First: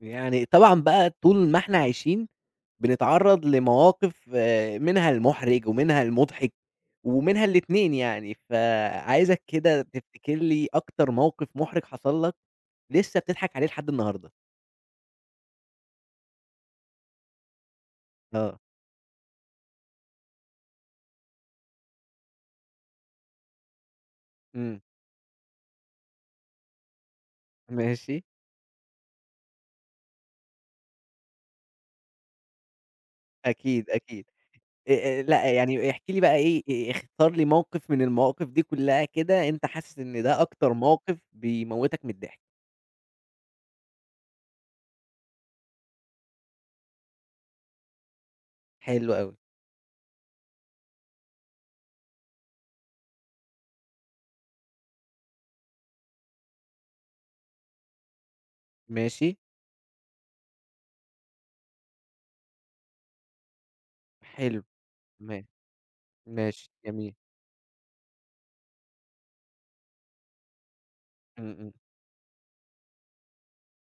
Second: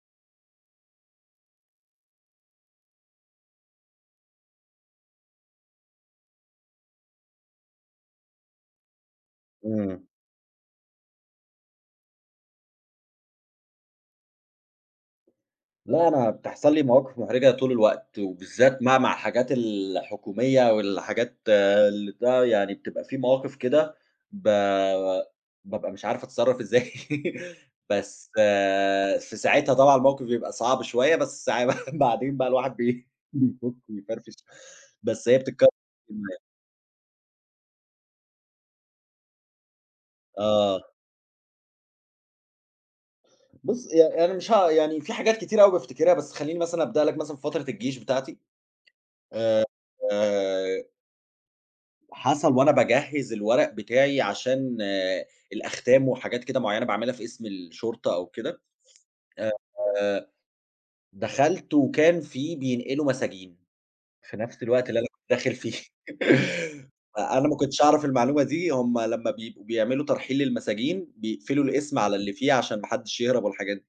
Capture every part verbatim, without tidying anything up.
يعني طبعًا بقى طول ما إحنا عايشين بنتعرّض لمواقف، آه، منها المُحرِج ومنها المُضحِك ومنها الاتنين يعني. فعايزك كده إمم. تفتكر لي أكتر موقف مُحرِج حصل لك لسه بتضحك عليه لحد النهارده؟ لأ، أنا بتحصل لي مواقف محرجة طول الوقت، آه. وبالذات بقى مع الحاجات الحكومية والحاجات اللي ده يعني بتبقى في مواقف كده ب إمم. بابقى مش عارف أتصرّف إزاي ماشي. بس في ساعتها طبعًا الموقف بيبقى صعب شوية، بس ساع بعدين بقى الواحد بي بيفُك أكيد، أكيد. ويفرفش، آآ، آآ، بس هي لأ، بتتكرر. يعني احكِ لي بقى إيه. آآ، اختار لي موقف من المواقف دي كلّها كده أنت حاسس إن ده أكتر آه، موقف بيموّتك من الضحك. بُص يعني أنا مش ه يعني في حاجات كتيرة أوي بافتكرها، بس خلّيني مثلًا أبدأ لك مثلًا في فترة الجيش بتاعتي. حلو أوي. آآ حصل وأنا باجهّز الورق بتاعي عشان آه، الأختام وحاجات كده معيّنة باعملها في قسم الشرطة أو كده. ماشي. آآ دخلت وكان في بينقلوا مساجين في حلو. نفس الوقت اللي أنا كنت تمام. داخل فيه. ماشي. جميل. فأنا ما كنتش أعرف المعلومة دي، هم لمّا بيبقوا بيعملوا ترحيل للمساجين إمم، بيقفلوا إمم. القسم على اللي فيه عشان ما حدش يهرب والحاجات دي.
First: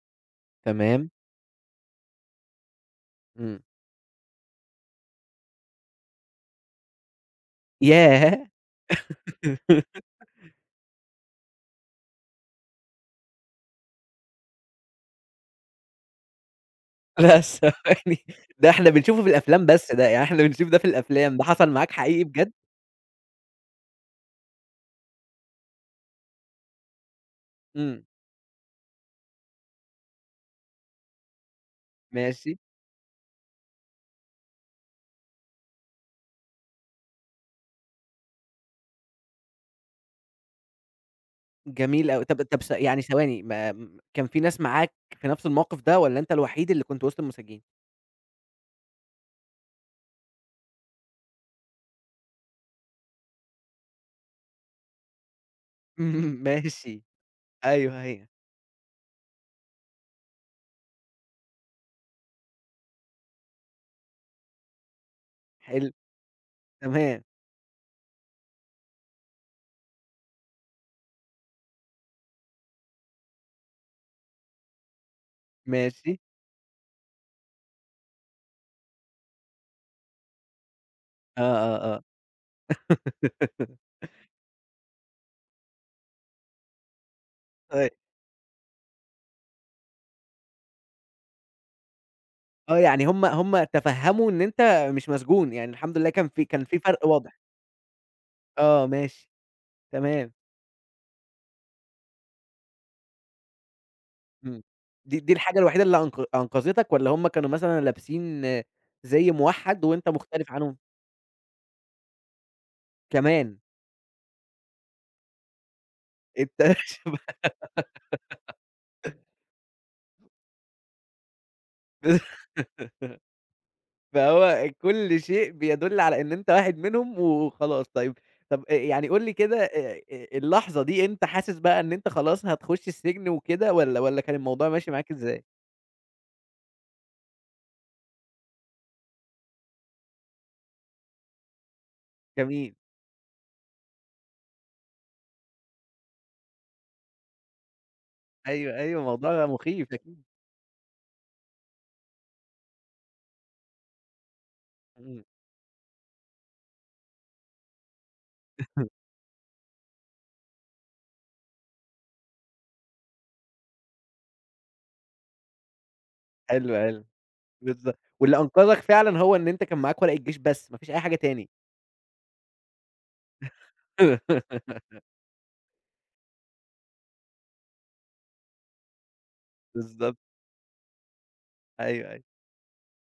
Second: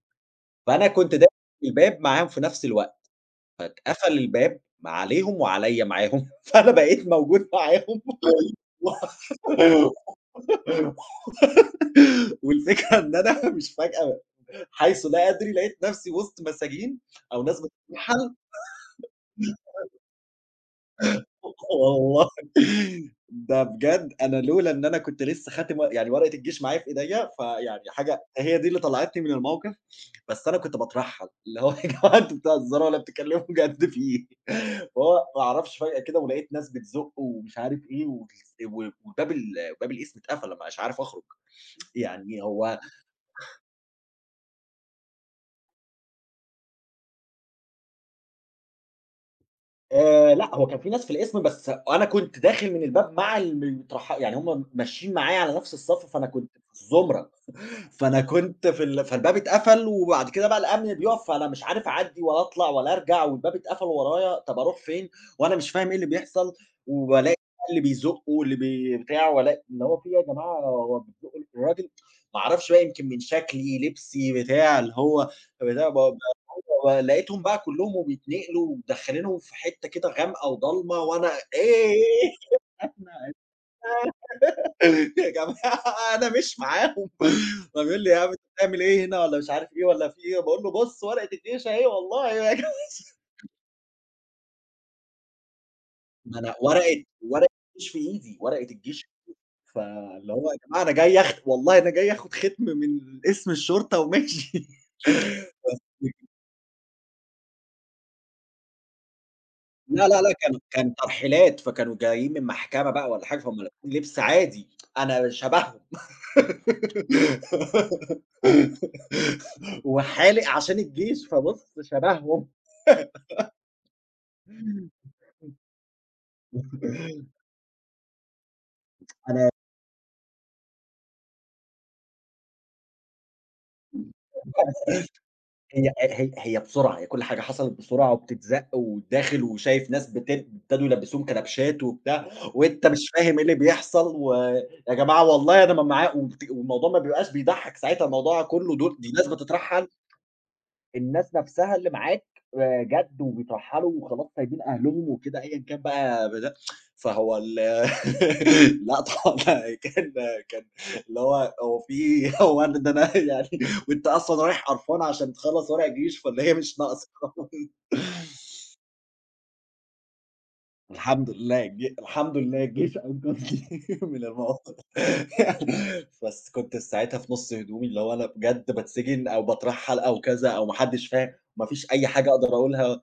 فأنا تمام. كنت داخل الباب معاهم في نفس الوقت، إمم. قفل الباب عليهم وعليّا معاهم، فأنا بقيت موجود معاهم. ياه! والفكرة إن أنا مش فجأة حيث لا أدري لقيت نفسي وسط مساجين لأ، أو ناس ثواني. بتترحل. ده إحنا بنشوفه في الأفلام بس، ده يعني إحنا بنشوف ده في الأفلام، ده حصل معاك حقيقي والله بجد؟ ده بجد، أنا لولا إن أنا كنت لسه خاتم ور يعني ورقة الجيش معايا في إيديّا، فيعني إمم. حاجة هي دي اللي طلعتني من الموقف. بس أنا كنت باترحل، اللي هو يا جماعة أنتم ماشي. بتهزروا والّا بتتكلموا جد في إيه؟ فهو ما أعرفش فجأة كده ولقيت ناس بتزُق ومش عارف إيه، والس و وباب ال باب القسم اتقفل، ما بقاش عارف أخرج. جميل أوي. طب يعني طب ث هو يعني ثواني، ما م كان في ناس معاك في نفس الموقف ده والّا أنت الوحيد اللي كنت وسط المساجين؟ آآ لأ، هو كان في ناس في القسم بس أنا كنت داخل من الباب مع الم مترح يعني هم ماشيين معايا على نفس الصف، فأنا اهم. كنت في ماشي. الزمرة. أيوه، فأنا أيوه. كنت في ال فالباب اتقفل، وبعد كده بقى الأمن بيُقف، فأنا مش عارف أعدّي ولا أطلع ولا أرجع، والباب اتقفل ورايا، طَب أروح فين؟ وأنا مش فاهم حلو. إيه اللي بيحصل، تمام. وبالاقي اللي بيزُق واللي بي بتاع، والاقي اللي هو في إيه يا جماعة هو بتزُقوا ال الراجل. ما أعرفش بقى يمكن من شكلي، لبسي، بتاع، اللي هو بتاع ب ماشي. ب ب- لقيتهم بقى كلّهم وبيتنقلوا ومدخّلينهم في حتّة كده غامقة وضلمة وأنا آه، آه، آه. إيه. أنا يا جماعة أنا مش معاهم. طب طيب. يقول لي: "يا عم أنت بتعمل إيه هنا والّا مش عارف إيه والّا في إيه." باقول له: "بُص ورقة الجيش أهي والله يا جماعة." آه، يعني هم هم تفهموا إن أنت مش مسجون. يعني الحمد لله كان ما في أنا كان في ورقة فرق واضح. ورقة الجيش في إيدي، ورقة آه. الجيش. ماشي. تمام. فاللي هو يا جماعة أنا جاي أخ والله أنا جاي آخد ختم من اسم الشرطة وماشي. إمم. دي دي الحاجة الوحيدة اللي أنق أنقذتك، والّا هم كانوا مثلًا لابسين زي موحّد لا، وأنت لا، لا، مختلف كان عنهم؟ كان ترحيلات، فكانوا جايين من محكمة بقى والّا حاجة، فهُم كمان! لابسين لبس عادي، أنا شبههم أنت وحالق عشان الجيش، فبُص شبههم. فهو كل شيء بيدُل على إن أنت واحد منهم وخلاص. طيب. طب آآ يعني قُل لي كده. آآ اللحظة دي أنت حاسس بقى إن أنت خلاص هتخُش السجن وكده، والّا والّا كان الموضوع ماشي معاك إزاي؟ هي هي هي بسرعة، هي كل حاجة حصلت بسرعة وبتتزق وداخل وشايف ناس بت ابتدوا يلبّسوهم كلبشات وبتاع، جميل. وأنت مش فاهم إيه اللي بيحصل، ويا جماعة والله أنا ما معا وبت والموضوع ما بيبقاش بيضحّك ساعتها، الموضوع كُلّه أيوه، دول أيوه، دي ناس موضوع بتترحّل، مخيف أكيد. الناس نفسها اللي معاك آآ جَد وبيترحّلوا وخلاص سايبين أهلهم إمم. وكده أيًا كان بقى بدا. فهو ال لأ طبعًا كان كان اللي هو هو في هو أنا ده أنا يعني وأنت أصلًا رايح قرفان عشان تخلّص ورق جيش فاللي هي حلو، مش حلو. ناقصة. بالضبط. واللي أنقذك فعلًا هو إن أنت كان معاك ورقة جيش بس، ما فيش أي حاجة الحمد تاني. لله الج الحمد لله الجيش أنقذني من الموقف. بس كنت ساعتها في نُص هدومي اللي هو أنا بجد باتسجن أو باترحّل بالضبط. أو كذا أو ما حدّش فاهم، ما فيش أي أيوه، أيوه. حاجة أقدر أقولها.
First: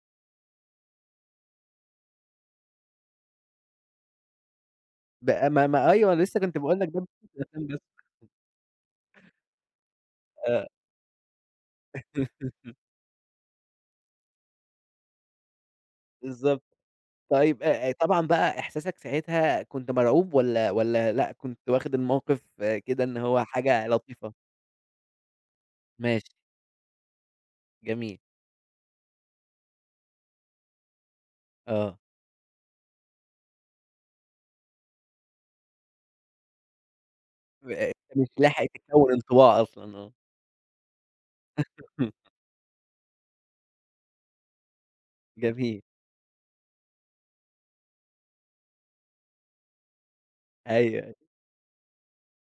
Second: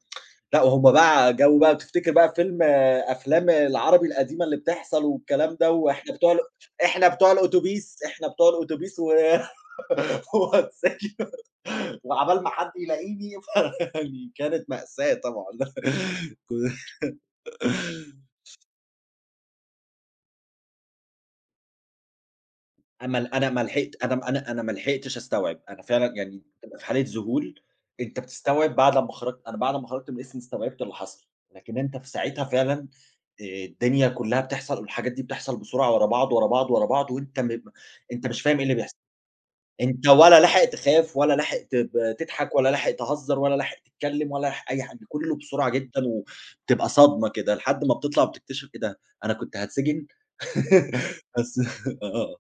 لأ، وهُم بقى جو بقى بتفتكر بقى فيلم آه، أفلام العربي القديمة اللي بتحصل بقى والكلام ما ده، ما أيوه، وإحنا أنا بتوع ال لسه كنت باقول لك ده إحنا بخصوص بتوع الافلام الأوتوبيس بس. إحنا بتوع الأوتوبيس و آه. وهاتساكن وعَبال ما حد يلاقيني ف يعني كانت مأساة طبعًا. بالضبط. ك طيب، آآ، طبعًا بقى إحساسك ساعتها كنت مرعوب، والّا والّا لأ، كنت واخد الموقف، آه كده، إن أما ال هو أنا ما حاجة لحقت أنا م لطيفة؟ أنا أنا ما لحقتش أستوعب، أنا فعلًا ماشي. يعني بتبقى في حالة ذهول، جميل. أنت بتستوعب بعد أمّا خرجت. أنا بعد ما خرجت من القسم استوعبت اللي حصل، لكن أنت آه. في ساعتها فعلًا آآ الدنيا كلّها بتحصل والحاجات دي بتحصل بسرعة ورا بعض، ورا بعض، ورا بعض، وأنت م ب أنت أنت مش مش فاهم إيه لاحق اللي بيحصل، تكوّن انطباع أصلًا. أنت آه. ولا لاحق تخاف ولا لاحق تب تضحك ولا لاحق تهزر ولا لاحق تتكلم ولا لاحق أي حاجة، كلّه بسرعة جميل. جدًا وبتبقى صدمة كده، لحد ما بتطلع وبتكتشف إيه ده، أنا كنت هاتسجن! أيوه. بس آه،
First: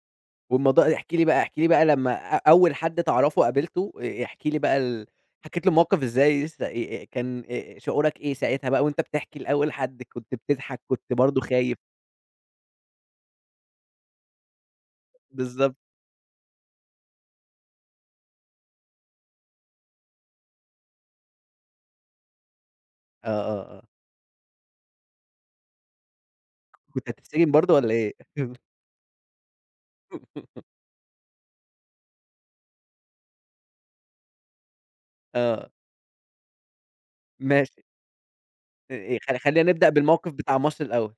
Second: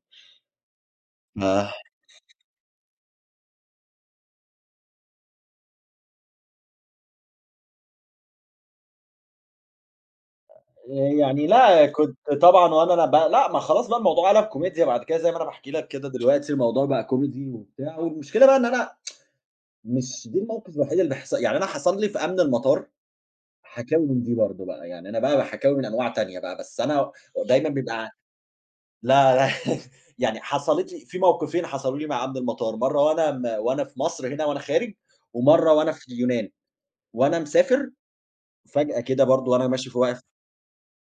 والموضوع، احكِ لي بقى احكِ لي آه، بقى لمّا أ أول حد تعرفه قابلته، آآ، احكِ لي بقى، ال حكيت له الموقف إزاي، س آآ، كان، آآ، شعورك إيه ساعتها بقى وأنت بتحكي لأول حد كنت بتضحك، كنت برضه يعني خايف؟ لأ كنت طبعًا وأنا أنا ب لأ ما خلاص بقى الموضوع قَلَب كوميديا بعد كده زي ما أنا باحكي بالضبط. لك كده دلوقتي الموضوع بقى كوميدي وبتاع، والمشكلة بقى إن أنا مش دي الموقف الوحيد اللي حصل، يعني أنا حصل لي في أمن المطار آه، آه، آه. حكاوي من دي برضه بقى، يعني أنا بقى حكاوي من أنواع تانية بقى، بس كنت أنا هتتسجن دايمًا برضه والّا بيبقى إيه؟ لا، لا. يعني حصلت لي في موقفين حصلوا لي مع أمن المطار، مرّة وأنا م وأنا في مصر هنا وأنا خارج، آه. ومرّة وأنا في اليونان، وأنا ماشي. مسافر فجأة آآ، كده خ برضه وأنا خلّينا نبدأ ماشي في واقف. بالموقف بتاع مصر الأول.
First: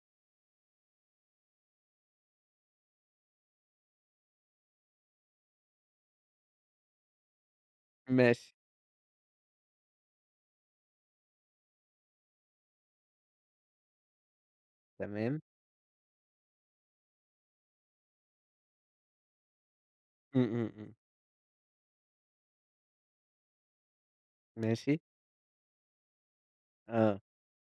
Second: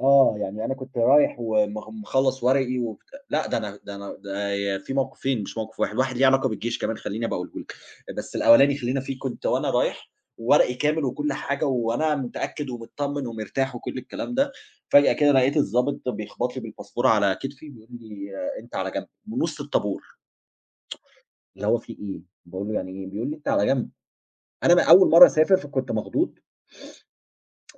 آه، يعني أنا كنت رايح ومخ مخلّص ورقي وبت لأ ده أنا ده أنا ده في موقفين مش موقف واحد، واحد ليه علاقة بالجيش كمان خلّيني أبقى أقوله لك، بس ماشي. الأولاني خلّينا فيه كنت وأنا رايح ورقي كامل وكل حاجة وأنا متأكد ومتطمن ومرتاح وكل الكلام ده، فجأة كده تمام. لقيت الضابط بيخبط لي بالباسبور على كتفي بيقول لي: آه، "أنت على جنب." من وسط الطابور، إمم، إمم، إمم. اللي هو في إيه؟ باقول له: "يعني إيه؟" بيقول لي: "أنت على جنب." أنا م ماشي. أول مرّة أسافر فكنت مخضوض، آه.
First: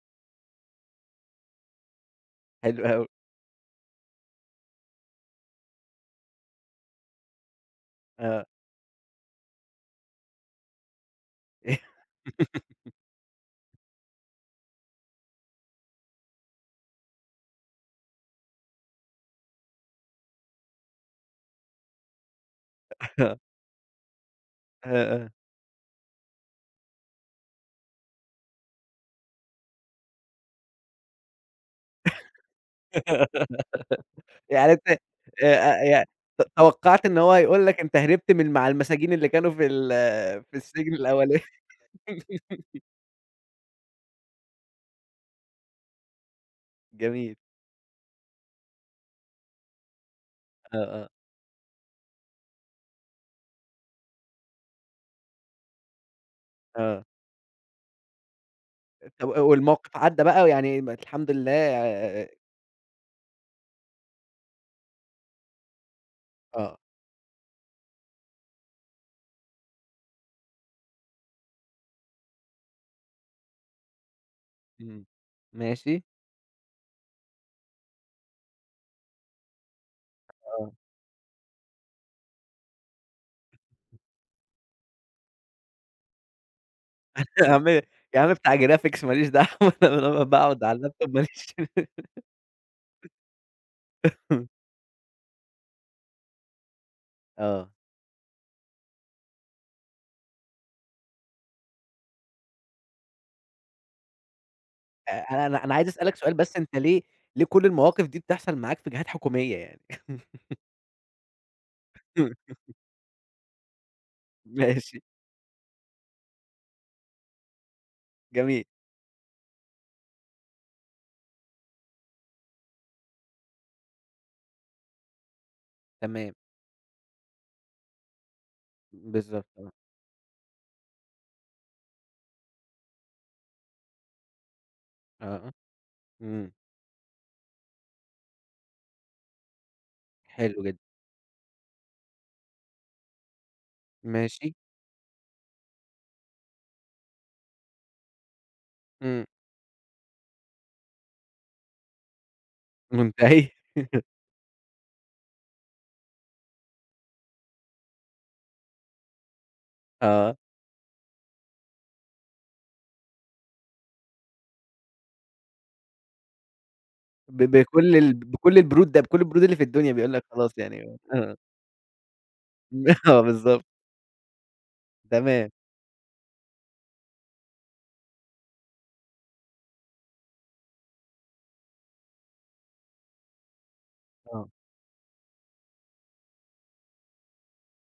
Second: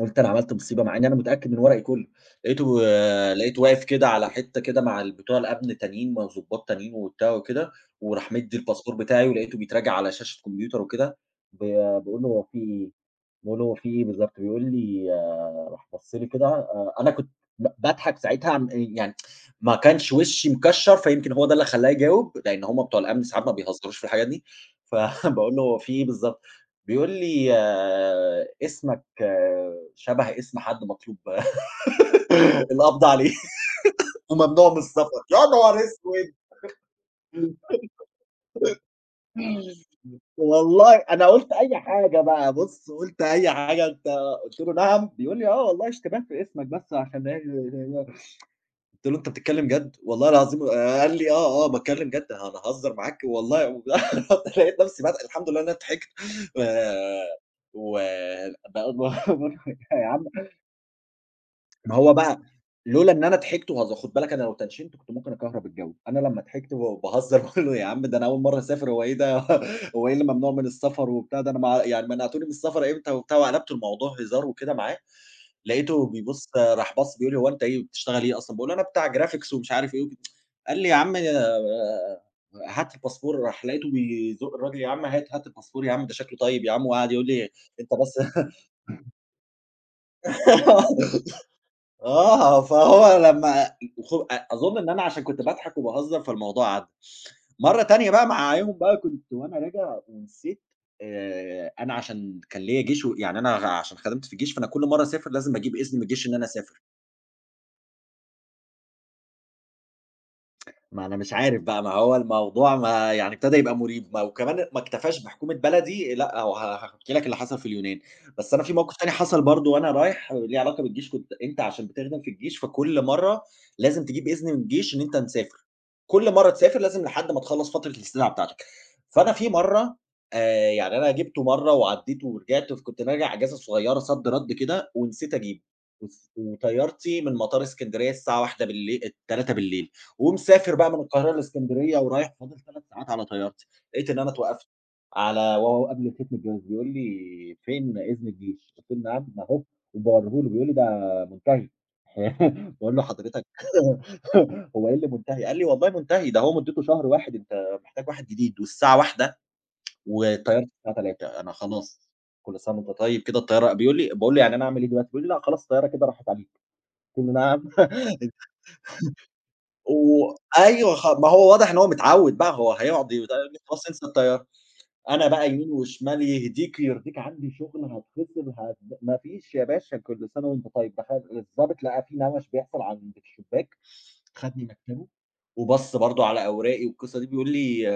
قُلت أنا عملت مصيبة، مع إني أنا متأكد من ورقي كُلّه، لقيته حلو أوي. آه، لقيته واقف كده على حتّة كده مع ال بتوع الأمن تانيين، ما ضباط تانيين وبتاع وكده، وراح آه. مدّي الباسبور بتاعي، ولقيته بيتراجع على شاشة كمبيوتر وكده، ب باقول له: "هو في إيه؟" باقول له: "هو في إيه بالضبط؟" بيقول لي آآ راح بَص لي كده آآ أنا كنت ب باضحك ساعتها م يعني ما كانش وشّي مكشّر، فيمكن هو ده اللي خلّاه يجاوب، لإن هم بتوع الأمن ساعات ما بيهزروش في الحاجات دي، آه، آه. فباقول له: "هو في إيه بالضبط؟" بيقول لي: آه، "اسمك آه، شَبه اسم حد مطلوب القبض عليه آه. وممنوع يعني من أنت السفر." يا نهار آآ ي أسود! ت توقّعت إن هو هيقول لك أنت هربت من مع المساجين اللي كانوا في ال في السجن والله أنا الأولاني. قُلت أي حاجة بقى، بُص قُلت أي حاجة، أنت قُلت له: "نعم؟" بيقول لي: "آه والله اشتباه في اسمك بس عشان" جميل. قُلت له: "أنت بتتكلم جد؟" "والله العظيم" آآ آه، آه، قال لي: "آه، آه باتكلم جد، أنا هاهزر معاك والله." رُحت لقيت نفسي بضحك. الحمد لله إن أنا ضحكت آه. آآ، و باقول طب له: والموقف "يا عدّى عم بقى يعني. م الحمد ما هو لله. بقى لولا إن أنا ضحكت وهز خُد بالك أنا لو تنشنت كنت ممكن أكهرب الجو، أنا لمّا ضحكت آه. و وباهزر باقول له: "يا عم ده أنا أول مرّة أسافر، هو إيه ده هو إيه اللي ممنوع من السفر وبتاع ده، أنا ما يعني منعتوني من السفر إمتى؟" وبتاع وقلبت الموضوع هزار وكده معاه، إمم. ماشي. لقيته بيبُص راح باص بيقول لي: "هو أنت إيه بتشتغل إيه أصلًا؟" باقول له: "أنا بتاع graphics ومش عارف إيه وكده." آه. قال لي: "يا عم آه، هات الباسبور." راح لقيته بيزُق الراجل: "يا عم هات، هات الباسبور يا عم ده شكله طيب يا عم." وقعد يقول لي: يا عم، يا "أنت بس" عم بتاع graphics ما ليش دعوة. أنا لمّا باقعد على اللاب توب ما ليش. آه، فهو لمّا خ أظن إن أنا عشان كنت باضحك وباهزر فالموضوع عدّى. آه. مرّة تانية بقى معاهم بقى كنت وأنا راجع ونسيت. آآ أنا عشان كان ليّا جيش و يعني أنا عشان خدمت في الجيش، فأنا كل مرّة أ أسافر لازم أنا أنا أجيب عايز إذن من أسألك الجيش إن سؤال، أنا بس أنت أسافر. ليه ليه كل المواقف دي بتحصل معاك في جهات حكومية يعني؟ ما أنا مش عارف بقى، ما هو الموضوع ما يعني ابتدى يبقى مُريب، ما وكمان ما ماشي. اكتفاش بحكومة بلدي، لأ هو ه هاحكي لك اللي حصل في اليونان، بس أنا جميل. في موقف تاني حصل برضه وأنا رايح ليه علاقة بالجيش، كنت أنت عشان بتخدم في الجيش، فكل مرّة لازم تجيب إذن من الجيش إن أنت مسافر، تمام. كل مرّة تسافر لازم لحد ما تخلّص فترة الاستدعاء بتاعتك، فأنا في بالضبط. آه. مرّة آآ، يعني أنا جِبته مرّة وعدّيته ورجعت، فكنت راجع إجازة صغيّرة صد رد كده آه، ونسيت آه. أجيبه، وس إمم. وطيارتي من مطار إسكندرية الساعة واحدة باللي التالتة. حلو ومسافر جدًا. بقى من القاهرة لإسكندرية ورايح فاضل تلات ساعات على طيارتي، لقيت إن أنا ماشي. اتوقفت على وهو قبل ختم الجواز بيقول لي: "فين إذن الجيش؟" قُلت له: إمم. "نعم أهو." وباوريه له بيقول لي: "ده منتهي." باقول له: "حضرتك منتهي. هو إيه اللي منتهي؟" قال لي: "والله منتهي ده هو مدته شهر واحد أنت محتاج واحد جديد والساعة واحدة آه. والطيارة الساعة التالتة أنا خلاص." كل سنة وأنت طيب كده الطيارة بيقول لي باقول له: "يعني أنا أعمل إيه دلوقتي؟" بيقول لي: "لأ خلاص الطيارة كده راحت عليك." قُلت له: ب "نعم." بكل ال بكل البرود ده، بكل البرود اللي في الدنيا بيقول لك خلاص وأيوه يعني. خ ما آه. هو واضح إن هو متعوّد بقى، هو هيقعد آه، يقول لي بالضبط. خلاص انسى الطيارة، أنا بقى تمام. يمين وشمال يهديك يرضيك عندي شغل هاتخصم هات ما فيش يا باشا كل سنة وأنت طيب، تخيّل الضابط لقى في نَوَش بيحصل عند الشباك آه. خدني مكتبه وبَص برضه على أوراقي والقصة دي بيقول لي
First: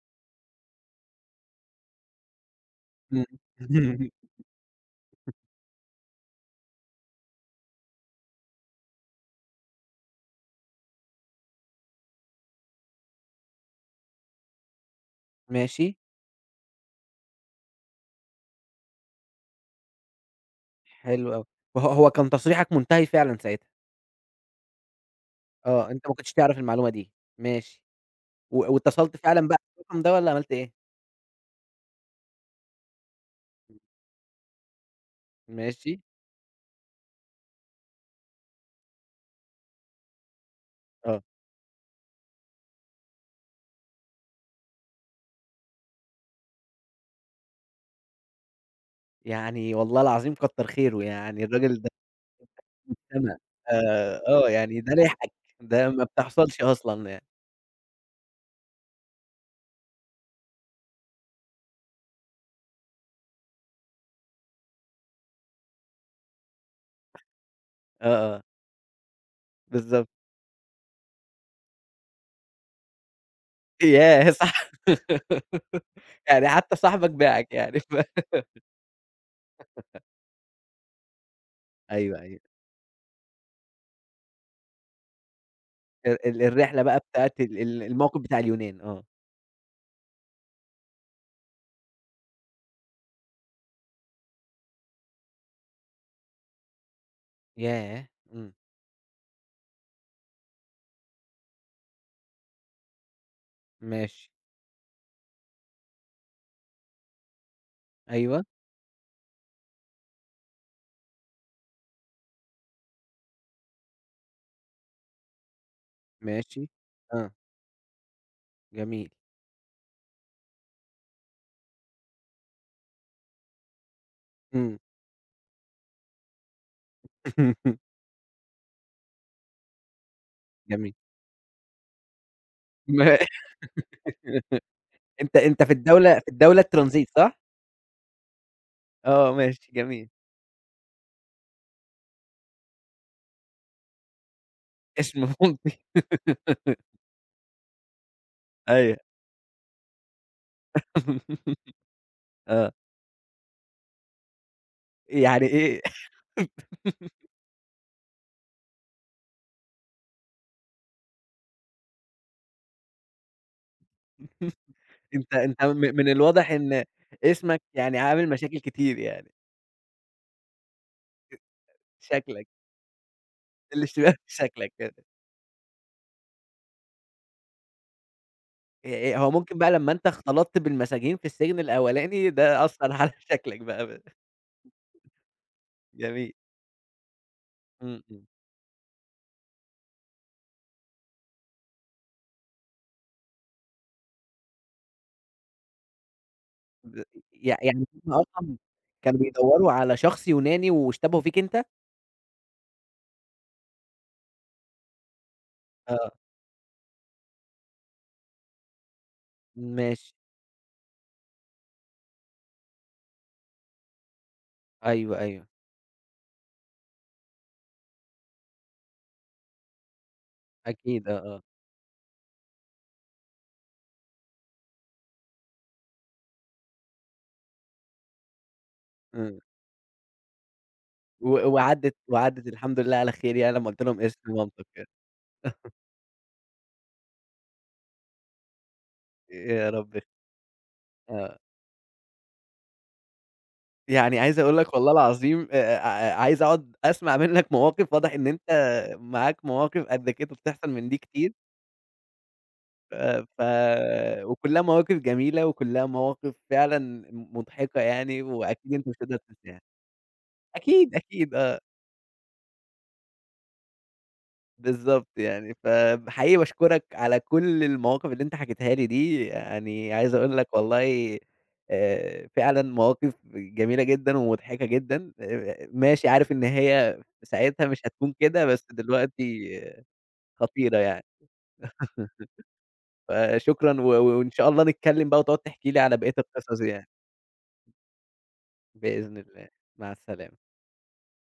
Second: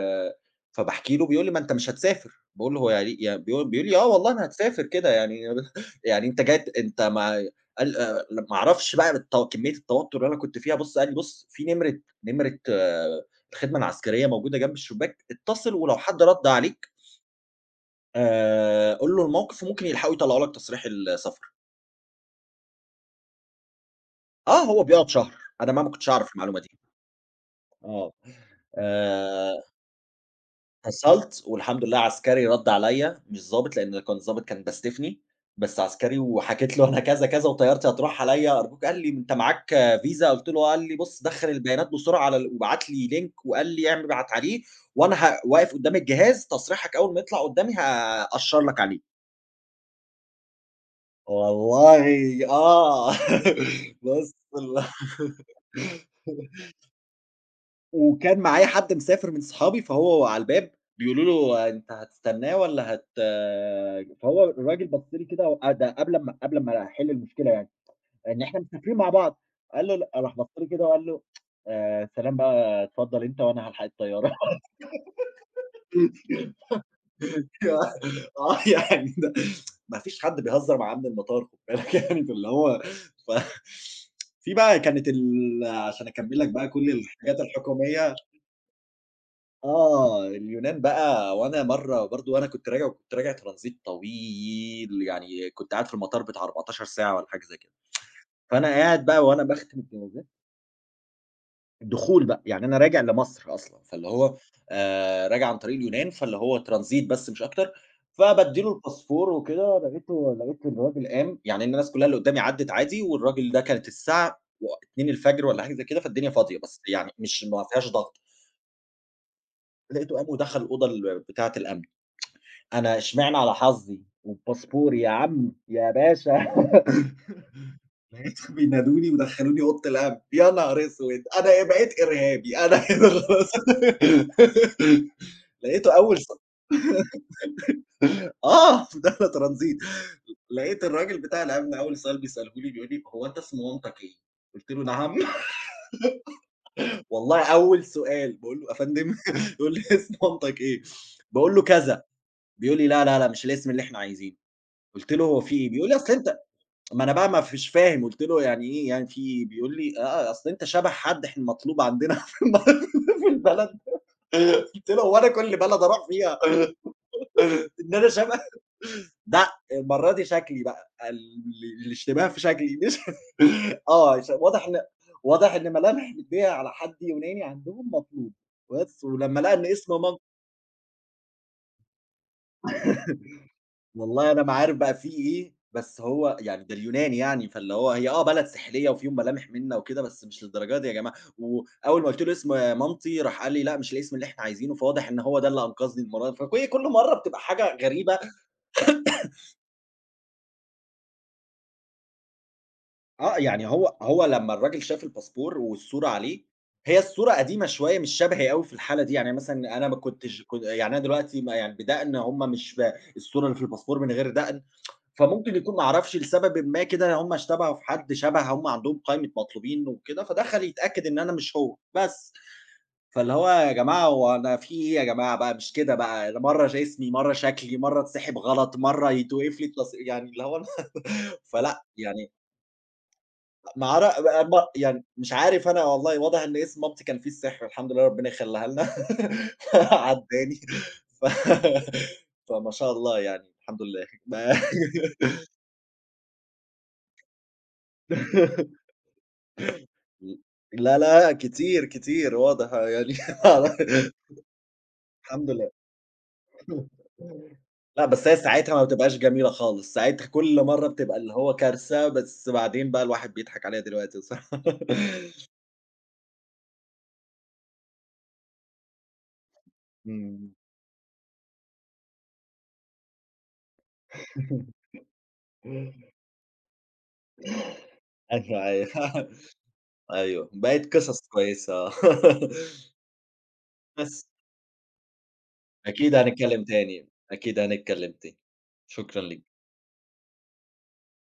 فباحكي له بيقول لي: "ما أنت مش هتسافر." باقول له: "هو يعني يع" بيقول بيقول لي: "آه إمم. والله أنا هتسافر كده يعني يعني أنت جاي ت أنت ما" قال آآ ما أعرفش بقى التو كمية التوتر اللي أنا كنت فيها بُص قال لي: "بُص في نمرة نمرة آه، الخدمة العسكرية موجودة جنب الشباك، اتصل ماشي. ولو حد رَد عليك آآ قُل له الموقف وممكن يلحقوا يطلعوا لك تصريح حلو السفر." أوي. فه هو كان تصريحك منتهي فعلًا ساعتها؟ آه، هو بيقعد شهر، أنا بقى آه، ما أنت كنتش ما كنتش أعرف تعرف المعلومة دي. المعلومة دي. ماشي. آه. و واتصلت فعلًا آآ بقى بالرقم ده والّا عملت إيه؟ اتصلت والحمد لله عسكري رَد عليّا، مش ضابط لإن كان الضابط كان باستفني، بس ماشي. عسكري وحكيت له أنا كذا، كذا وطيارتي هتروح عليّا أرجوك. قال لي: "أنت معاك فيزا؟" قُلت له آه، قال لي: آه. "بُص دخّل البيانات بسرعة على ال وبعت لي لينك." وقال لي: "اعم ابعت عليه وأنا ه واقف قدّام الجهاز تصريحك أول ما يطلع قدّامي هاقشّر لك عليه." يعني والله العظيم كتّر خيره يعني الراجل ده. والله آه، مجتمع. آآ، بُص آه، يعني ال ده لحقك، ده ما بتحصلش أصلًا يعني. وكان معايا حد مسافر من صحابي، فهو على الباب بيقولوا له: "أنت هتستناه والّا هت." فهو الراجل بَص لي كده وق ده قبل أمّا قبل أمّا أحِل المشكلة يعني، آه، لإن آه. إحنا مسافرين مع بعض. قال له بالضبط. لأ، راح بَص لي كده وقال له: "آآ سلام بقى، اتفضّل أنت وأنا هالحق ياه! الطيارة." صح. يعني حتى صاحبك باعك يعني. ف آه، يعني ده ما فيش حد بيهزّر مع أمن المطار، خُد بالك أيوه، يعني، أيوه. فاللي هو ف في بقى كانت ال عشان ال أكمّل ال لك بقى الرحلة كل بقى بتاعة الحاجات ال ال الحكومية. الموقف بتاع اليونان، آه. آه، اليونان بقى. وأنا مرّة برضه وأنا كنت راجع وكنت راجع ترانزيت طويل، يعني كنت قاعد في المطار بتاع أربعتاشر ساعة والّا حاجة زي كده، ياه! إمم. فأنا قاعد بقى وأنا باختم الجوازات الدخول بقى، يعني أنا راجع لمصر أصلًا، فاللي ماشي. هو آآ، راجع عن طريق اليونان، فاللي هو ترانزيت بس مش أكتر. أيوه. فبادّي له الباسبور وكده، لقيته لقيت الراجل قام، يعني إن الناس كلّها اللي قدّامي عدِّت عادي، والراجل ده كانت الساعة و اتنين والّا حاجة زي كده، فالدنيا فاضية، ماشي. بس يعني آه. مش ما فيهاش ضغط. جميل. لقيته قام ودخل الأوضة ال بتاعة الأمن. أنا إشمعنى على حظّي إمم. والباسبور، يا عم، يا باشا. لقيتهم بينادوني ودخلوني أوضة الأمن، يا نهار جميل. أسود! أنا إيه، بقيت إرهابي؟ أنا كده ما خلاص أنت أنت في لقيته الدولة، أول في سؤ. الدولة الترانزيت صح؟ آه، في دولة آه. ماشي ترانزيت. جميل. لقيت الراجل بتاع الأمن أول سؤال بيسأله لي بيقول لي: "هو أنت اسم مامتك إيه؟" قُلت له: "نعم؟" اسم مامتي؟ والله أول سؤال، باقول له: "يا أيوه. فندم" يقول لي: "اسم مامتك إيه؟" باقول له: "كذا." آه. بيقول لي: "لا، لا، لأ، مش الاسم اللي إحنا عايزينه." قُلت له: "هو يعني في إيه؟" إيه؟ بيقول لي: "أصل أنت". ما أنا بقى ما فيش فاهم، قُلت له: "يعني إيه، يعني في إيه؟" بيقول لي: "آه، آه، أصل أنت شبه حد إحنا مطلوب عندنا في الب في البلد." قُلت له: "هو أنا أنت كل أنت م بلد أروح من فيها الواضح إن اسمك إن يعني أنا عامل شبه؟" مشاكل كتير يعني. لأ، المرّة دي شكلي بقى، ال الاشتباه في شكلك. شكلي مش الاشتباك آه، ش في واضح شكلك إن كده. واضح إن ملامح مدّيها على حد يوناني عندهم مطلوب، بس آآ هو ولمّا لقى ممكن إن بقى لمّا اسم. أنت اختلطت بالمساجين في السجن الأولاني ده أثّر على شكلك بقى؟ ب والله أنا ما عارف بقى في إيه، بس جميل. هو يعني ده اليونان يعني، فاللي هو إمم، هي آه إمم. بلد ساحلية وفيهم ملامح منا وكده، بس مش للدرجة دي يا جماعة. وأول ما قُلت له اسم مامتي راح قال لي: "لأ، مش الاسم اللي إحنا عايزينه." فواضح إن هو ده اللي أنقذني المرّة دي، فكل كل ب مرّة بتبقى يع حاجة يعني هُم غريبة. أصلًا كانوا بيدوّروا على شخص يوناني واشتبهوا فيك أنت؟ آه، يعني هو هو لمّا الراجل شاف الباسبور والصورة آه. عليه، هي الصورة قديمة شوية مش شبهي أوي في الحالة دي، يعني مثلًا أنا ما ماشي. كنتش كن يعني أنا دلوقتي ما يعني بدقن، هم مش ب الصورة اللي في الباسبور من غير دقن. أيوه، أيوه. فممكن يكون ما أعرفش لسببٍ ما كده هم اشتبهوا في حد شَبَه، هم عندهم قائمة مطلوبين وكده، فدخل يتأكد أكيد. آه، إن أنا آه. مش هو بس. فاللي هو يا جماعة هو أنا في إيه يا جماعة بقى مش كده بقى، مرّة ش اسمي، مرّة شكلي، مرّة اتسحب غلط، مرّة إمم. يتوقف لي التص يعني اللي هو أنا و فلأ، وعدِّت يعني وعدِّت الحمد لله على خير يعني، لمّا قُلت ما لهم أعر اسم ب ب مامتك يعني. يعني مش عارف أنا والله واضح إن اسم مامتي كان فيه السحر، الحمد لله ربنا يخلّيها لنا. يا رب. عدّاني ف آه. فما شاء الله يعني الحمد لله. يعني عايز أقول لك والله العظيم، آآ ع عايز أقعد أسمع منّك مواقف. واضح ب إن أنت معاك مواقف قد كده ل بتحصل من دي لا، كتير. لا، كتير، كتير واضح يعني. آآ، ف وكلّها مواقف جميلة، الحمد لله. وكلّها مواقف فعلًا م مضحكة لأ، يعني. بس هي وأكيد ساعتها ما أنت مش هتقدر بتبقاش جميلة تنساها. خالص، ساعتها كل مرّة أكيد، بتبقى اللي أكيد. هو آه. كارثة، بس بعدين بقى الواحد بيضحك عليها دلوقتي بصراحة. بالضبط يعني. فحقيقي باشكرك على كل المواقف اللي أنت حكيتها لي دي. يعني عايز أقول لك إمم. والله، آآ، فعلًا مواقف جميلة جدًا ومضحكة جدًا. آآ، ماشي، عارف إن هي ساعتها مش هتكون كده، أيوه، بس أيوه، دلوقتي أيوه، خطيرة بقِت يعني. قصص كويسة. فشكرًا. و بس، وإن شاء الله نتكلّم بقى وتقعد تحكي لي على بقية أكيد القصص هنتكلّم يعني. تاني، أكيد هنتكلّم تاني. بإذن شكرًا ليك. الله. مع السلامة.